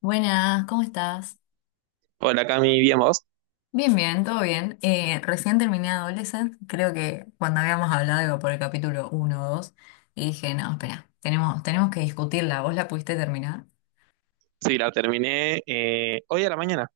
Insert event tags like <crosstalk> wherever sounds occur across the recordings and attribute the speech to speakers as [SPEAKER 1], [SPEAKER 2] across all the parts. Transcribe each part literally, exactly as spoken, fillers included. [SPEAKER 1] Buenas, ¿cómo estás?
[SPEAKER 2] Hola Cami, bien vos.
[SPEAKER 1] Bien, bien, todo bien. Eh, recién terminé Adolescent. Creo que cuando habíamos hablado iba por el capítulo uno, o dos, y dije, no, espera, tenemos, tenemos que discutirla. ¿Vos la pudiste terminar?
[SPEAKER 2] Sí, la terminé eh, hoy a la mañana.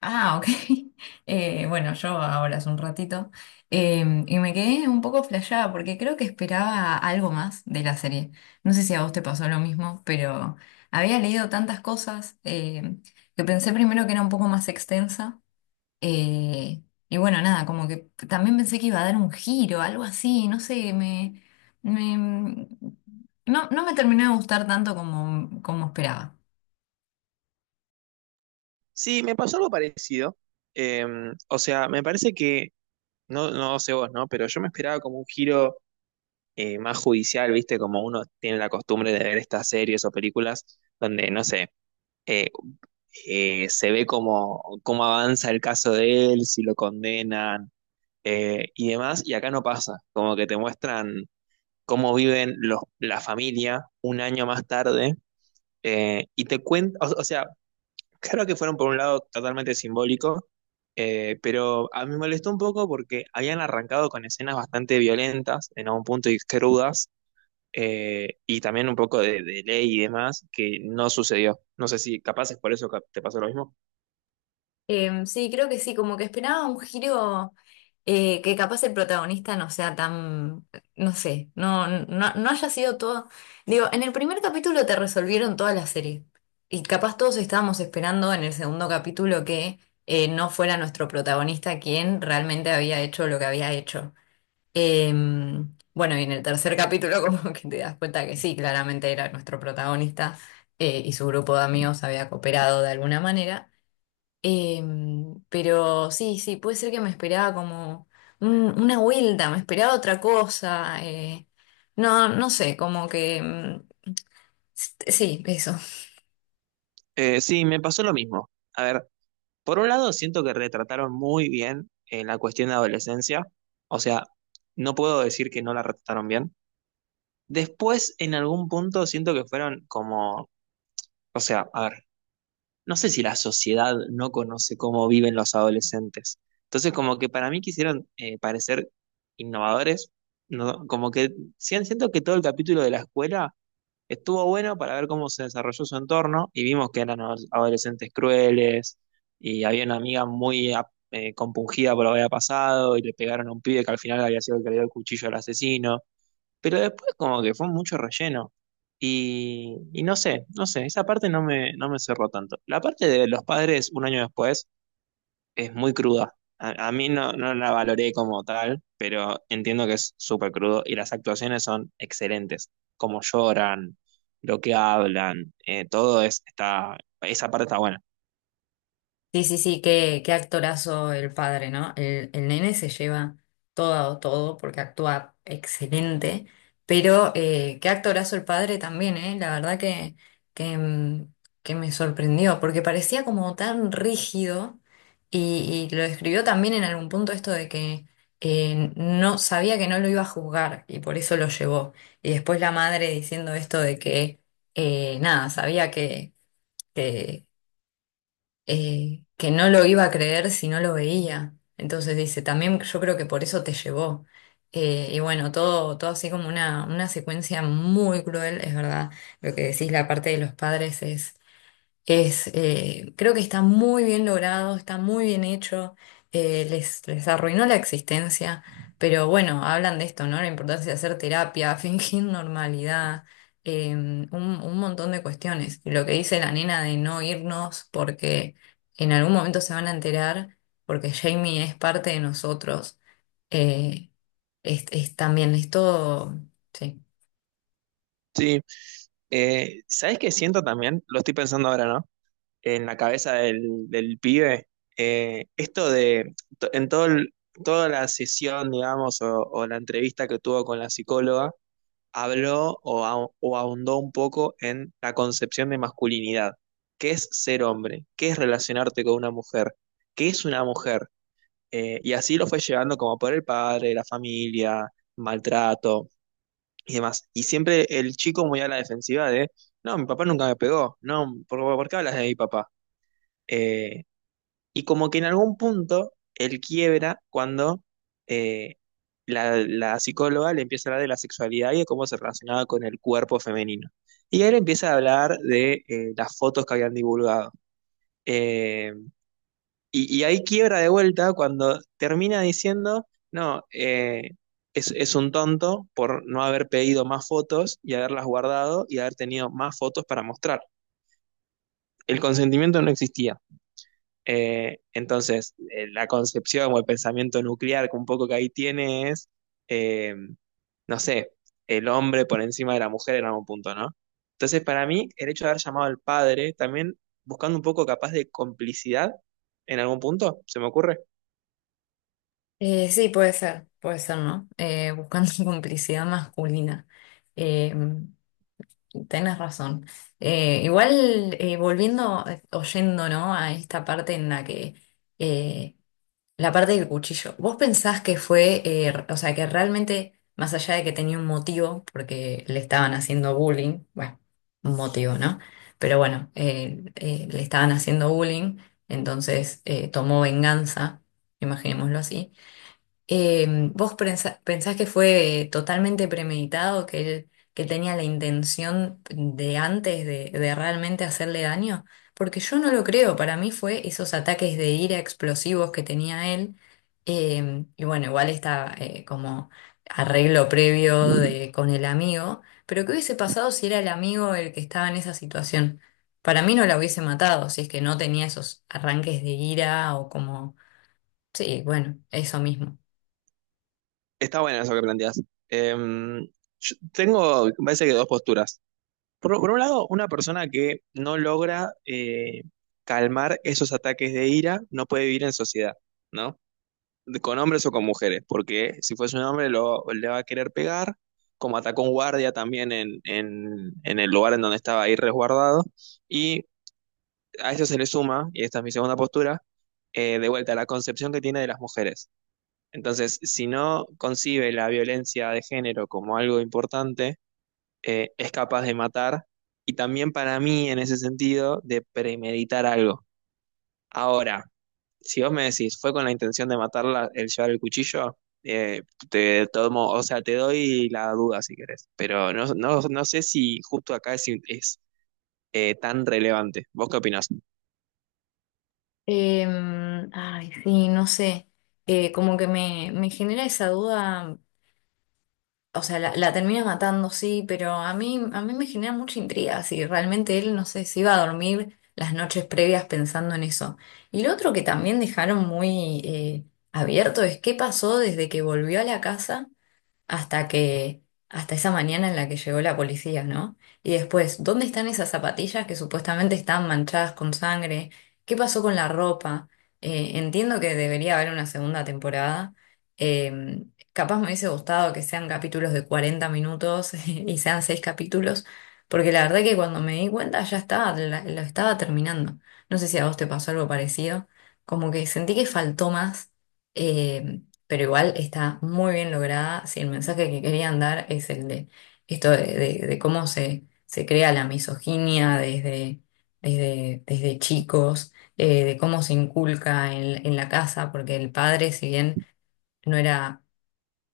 [SPEAKER 1] Ah, ok. <laughs> Eh, bueno, yo ahora hace un ratito, Eh, y me quedé un poco flasheada porque creo que esperaba algo más de la serie. No sé si a vos te pasó lo mismo, pero había leído tantas cosas, eh, que pensé primero que era un poco más extensa. Eh, y bueno, nada, como que también pensé que iba a dar un giro, algo así, no sé, me, me- no, no me terminó de gustar tanto como, como esperaba.
[SPEAKER 2] Sí, me pasó algo parecido. Eh, o sea, me parece que, no, no sé vos, ¿no? Pero yo me esperaba como un giro eh, más judicial, ¿viste? Como uno tiene la costumbre de ver estas series o películas donde, no sé, eh, eh, se ve cómo, cómo avanza el caso de él, si lo condenan eh, y demás. Y acá no pasa, como que te muestran cómo viven los, la familia un año más tarde. Eh, y te cuento, o, o sea, claro que fueron por un lado totalmente simbólico, eh, pero a mí me molestó un poco porque habían arrancado con escenas bastante violentas, en algún punto y crudas, eh, y también un poco de, de ley y demás, que no sucedió. No sé si capaz es por eso que te pasó lo mismo.
[SPEAKER 1] Em, sí, creo que sí, como que esperaba un giro, eh, que capaz el protagonista no sea tan, no sé, no, no, no haya sido todo. Digo, en el primer capítulo te resolvieron toda la serie y capaz todos estábamos esperando en el segundo capítulo que eh, no fuera nuestro protagonista quien realmente había hecho lo que había hecho. Eh, bueno, y en el tercer capítulo <laughs> como que te das cuenta que sí, claramente era nuestro protagonista, eh, y su grupo de amigos había cooperado de alguna manera. Eh, pero sí, sí, puede ser que me esperaba como un- una vuelta, me esperaba otra cosa. Eh, no, no sé, como que mm, sí, eso.
[SPEAKER 2] Eh, sí, me pasó lo mismo. A ver, por un lado siento que retrataron muy bien eh, la cuestión de adolescencia, o sea, no puedo decir que no la retrataron bien. Después, en algún punto, siento que fueron como... O sea, a ver, no sé si la sociedad no conoce cómo viven los adolescentes. Entonces, como que para mí quisieron eh, parecer innovadores, no, como que sí, siento que todo el capítulo de la escuela estuvo bueno para ver cómo se desarrolló su entorno y vimos que eran ados- adolescentes crueles y había una amiga muy ap- eh, compungida por lo que había pasado y le pegaron a un pibe que al final había sido el que le dio el cuchillo al asesino. Pero después como que fue mucho relleno. Y, y no sé, no sé, esa parte no me, no me cerró tanto. La parte de los padres un año después es muy cruda. A, a mí no, no la valoré como tal, pero entiendo que es súper crudo y las actuaciones son excelentes. Cómo lloran, lo que hablan, eh, todo es, está, esa parte está buena.
[SPEAKER 1] Sí, sí, sí, qué, qué actorazo el padre, ¿no? El, el nene se lleva todo, todo, porque actúa excelente, pero eh, qué actorazo el padre también, ¿eh? La verdad que, que, mm, que me sorprendió, porque parecía como tan rígido y, y lo escribió también en algún punto esto de que eh, no sabía que no lo iba a juzgar y por eso lo llevó. Y después la madre diciendo esto de que, eh, nada, sabía que... que eh, que no lo iba a creer si no lo veía. Entonces dice, también yo creo que por eso te llevó. Eh, y bueno, todo, todo así como una, una secuencia muy cruel, es verdad. Lo que decís, la parte de los padres es, eh, creo que está muy bien logrado, está muy bien hecho, eh, les, les arruinó la existencia, pero bueno, hablan de esto, ¿no? La importancia de hacer terapia, <laughs> fingir normalidad, eh, un, un montón de cuestiones. Y lo que dice la nena de no irnos porque en algún momento se van a enterar, porque Jamie es parte de nosotros, eh, es, es también, es todo, sí.
[SPEAKER 2] Sí, eh, ¿sabes qué siento también? Lo estoy pensando ahora, ¿no? En la cabeza del, del pibe, eh, esto de, to- en todo el- toda la sesión, digamos, o, o la entrevista que tuvo con la psicóloga, habló o, ah- o ahondó un poco en la concepción de masculinidad. ¿Qué es ser hombre? ¿Qué es relacionarte con una mujer? ¿Qué es una mujer? Eh, y así lo fue llevando como por el padre, la familia, maltrato y demás. Y siempre el chico muy a la defensiva de, no, mi papá nunca me pegó, no, ¿por, por qué hablas de mi papá? Eh, y como que en algún punto él quiebra cuando eh, la, la psicóloga le empieza a hablar de la sexualidad y de cómo se relacionaba con el cuerpo femenino. Y él empieza a hablar de eh, las fotos que habían divulgado. Eh, y, y ahí quiebra de vuelta cuando termina diciendo, no, eh, es, es un tonto por no haber pedido más fotos y haberlas guardado y haber tenido más fotos para mostrar. El consentimiento no existía. Eh, entonces, eh, la concepción o el pensamiento nuclear que un poco que ahí tiene es, eh, no sé, el hombre por encima de la mujer en algún punto, ¿no? Entonces, para mí, el hecho de haber llamado al padre, también buscando un poco capaz de complicidad en algún punto, se me ocurre.
[SPEAKER 1] Eh, sí, puede ser, puede ser, ¿no? Eh, buscando <laughs> complicidad masculina. Eh, Tenés razón. Eh, igual, eh, volviendo, eh, oyendo, ¿no? A esta parte en la que, eh, la parte del cuchillo, ¿vos pensás que fue, eh, r- o sea, que realmente, más allá de que tenía un motivo, porque le estaban haciendo bullying, bueno, un motivo, ¿no? Pero bueno, eh, eh, le estaban haciendo bullying, entonces eh, tomó venganza, imaginémoslo así, eh, ¿vos prensa- pensás que fue totalmente premeditado, que él, que él tenía la intención de antes de, de realmente hacerle daño? Porque yo no lo creo, para mí fue esos ataques de ira explosivos que tenía él. Eh, y bueno, igual está, eh, como arreglo previo de, con el amigo, pero ¿qué hubiese pasado si era el amigo el que estaba en esa situación? Para mí no la hubiese matado, si es que no tenía esos arranques de ira o como... Sí, bueno, eso mismo.
[SPEAKER 2] Está bueno eso que planteas. Em, yo tengo, me parece que dos posturas. Por, por un lado, una persona que no logra eh, calmar esos ataques de ira no puede vivir en sociedad, ¿no? Con hombres o con mujeres, porque si fuese un hombre lo, le va a querer pegar, como atacó un guardia también en, en, en el lugar en donde estaba ahí resguardado, y a eso se le suma, y esta es mi segunda postura, eh, de vuelta, la concepción que tiene de las mujeres. Entonces, si no concibe la violencia de género como algo importante, eh, es capaz de matar, y también para mí, en ese sentido, de premeditar algo. Ahora, si vos me decís, fue con la intención de matarla el llevar el cuchillo, eh, te tomo, o sea, te doy la duda si querés, pero no, no, no sé si justo acá es, es, eh, tan relevante. ¿Vos qué opinás?
[SPEAKER 1] Em, ay, sí, no sé. Eh, como que me, me genera esa duda, o sea, la, la termina matando, sí, pero a mí, a mí me genera mucha intriga si realmente él, no sé, si iba a dormir las noches previas pensando en eso. Y lo otro que también dejaron muy, eh, abierto es qué pasó desde que volvió a la casa hasta que, hasta esa mañana en la que llegó la policía, ¿no? Y después, ¿dónde están esas zapatillas que supuestamente estaban manchadas con sangre? ¿Qué pasó con la ropa? Eh, entiendo que debería haber una segunda temporada. Eh, Capaz me hubiese gustado que sean capítulos de cuarenta minutos <laughs> y sean seis capítulos, porque la verdad que cuando me di cuenta ya estaba, la- lo estaba terminando. No sé si a vos te pasó algo parecido, como que sentí que faltó más. em, pero igual está muy bien lograda. Si el mensaje que querían dar es el de esto de, de- de cómo se, se crea la misoginia desde, desde, desde chicos, eh, de cómo se inculca en, en la casa, porque el padre, si bien no era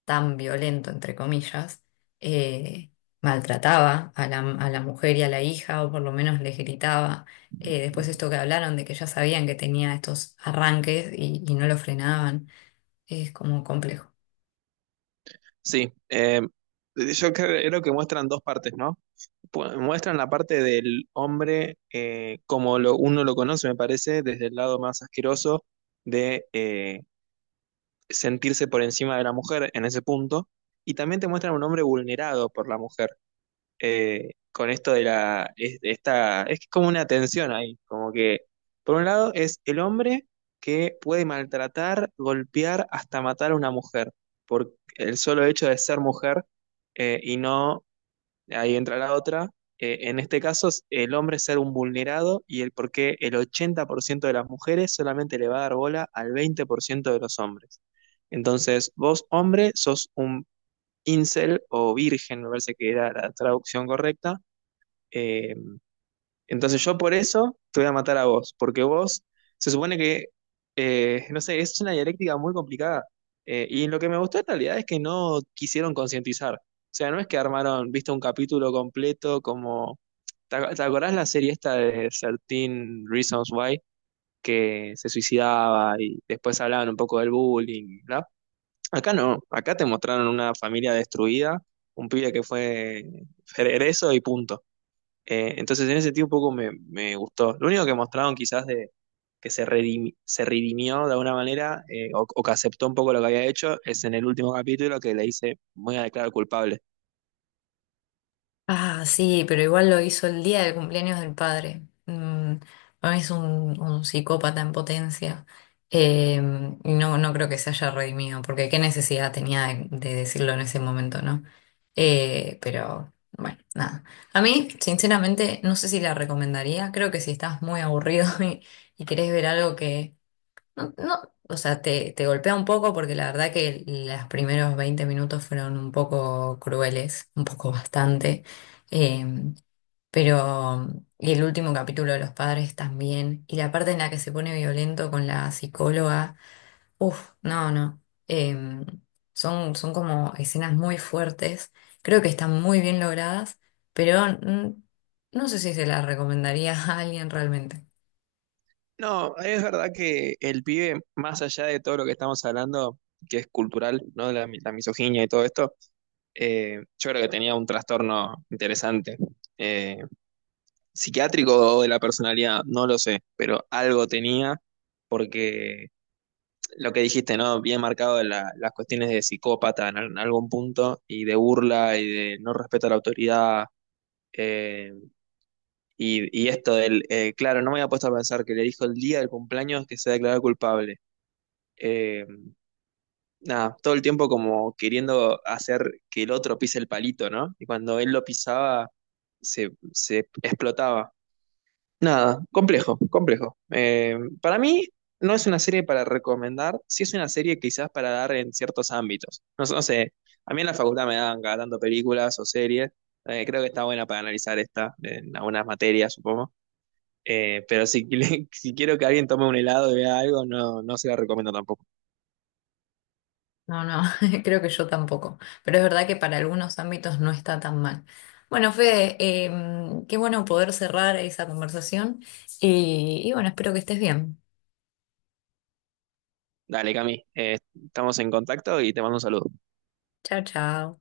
[SPEAKER 1] tan violento, entre comillas, eh, maltrataba a la, a la mujer y a la hija, o por lo menos les gritaba. Eh, después esto que hablaron de que ya sabían que tenía estos arranques y y no lo frenaban, es como complejo.
[SPEAKER 2] Sí, eh, yo cre- creo que muestran dos partes, ¿no? Pu- Muestran la parte del hombre eh, como lo, uno lo conoce, me parece, desde el lado más asqueroso de eh, sentirse por encima de la mujer en ese punto, y también te muestran un hombre vulnerado por la mujer eh, con esto de la... Es, esta, es como una tensión ahí, como que por un lado es el hombre que puede maltratar, golpear, hasta matar a una mujer, por el solo hecho de ser mujer eh, y no, ahí entra la otra, eh, en este caso es el hombre ser un vulnerado y el por qué el ochenta por ciento de las mujeres solamente le va a dar bola al veinte por ciento de los hombres. Entonces, vos hombre sos un incel o virgen, me parece que era la traducción correcta, eh, entonces yo por eso te voy a matar a vos, porque vos se supone que, eh, no sé, es una dialéctica muy complicada. Eh, y lo que me gustó en realidad es que no quisieron concientizar. O sea, no es que armaron, viste, un capítulo completo como... ¿Te ac- te acordás la serie esta de trece Reasons Why? Que se suicidaba y después hablaban un poco del bullying, ¿no? Acá no, acá te mostraron una familia destruida, un pibe que fue egreso y punto. Eh, entonces, en ese sentido, un poco me, me gustó. Lo único que mostraron quizás de que se, redimi- se redimió de alguna manera eh, o, o que aceptó un poco lo que había hecho es en el último capítulo que le dice, voy a declarar culpable.
[SPEAKER 1] Ah, sí, pero igual lo hizo el día del cumpleaños del padre. Mm, para es un, un psicópata en potencia. Eh, y no, no creo que se haya redimido, porque qué necesidad tenía de, de decirlo en ese momento, ¿no? Eh, pero bueno, nada. A mí, sinceramente, no sé si la recomendaría. Creo que si estás muy aburrido <laughs> y, y querés ver algo que no, no, o sea, te, te golpea un poco porque la verdad que los primeros veinte minutos fueron un poco crueles, un poco bastante, eh, pero y el último capítulo de Los Padres también, y la parte en la que se pone violento con la psicóloga, uff, no, no, eh, son, son como escenas muy fuertes, creo que están muy bien logradas, pero mm, no sé si se las recomendaría <laughs> a alguien realmente.
[SPEAKER 2] No, es verdad que el pibe, más allá de todo lo que estamos hablando, que es cultural, ¿no? La, mi- la misoginia y todo esto, eh, yo creo que tenía un trastorno interesante. eh, Psiquiátrico o de la personalidad, no lo sé, pero algo tenía porque lo que dijiste, ¿no? Bien marcado la- las cuestiones de psicópata en, al- en algún punto y de burla y de no respeto a la autoridad. eh, y, y esto del, eh, claro, no me había puesto a pensar que le dijo el día del cumpleaños que se declaró culpable. Eh, Nada, todo el tiempo como queriendo hacer que el otro pise el palito, ¿no? Y cuando él lo pisaba, se, se explotaba. Nada, complejo, complejo. Eh, para mí no es una serie para recomendar, sí es una serie quizás para dar en ciertos ámbitos. No, sé, no sé, a mí en la facultad me dan cada tanto películas o series, eh, creo que está buena para analizar esta en algunas materias, supongo. Eh, pero si, <laughs> si quiero que alguien tome un helado y vea algo, no, no se la recomiendo tampoco.
[SPEAKER 1] No, no, <laughs> creo que yo tampoco. Pero es verdad que para algunos ámbitos no está tan mal. Bueno, Fede, em, qué bueno poder cerrar esa conversación. Y y bueno, espero que estés bien.
[SPEAKER 2] Dale, Cami, eh, estamos en contacto y te mando un saludo.
[SPEAKER 1] Chao, chao.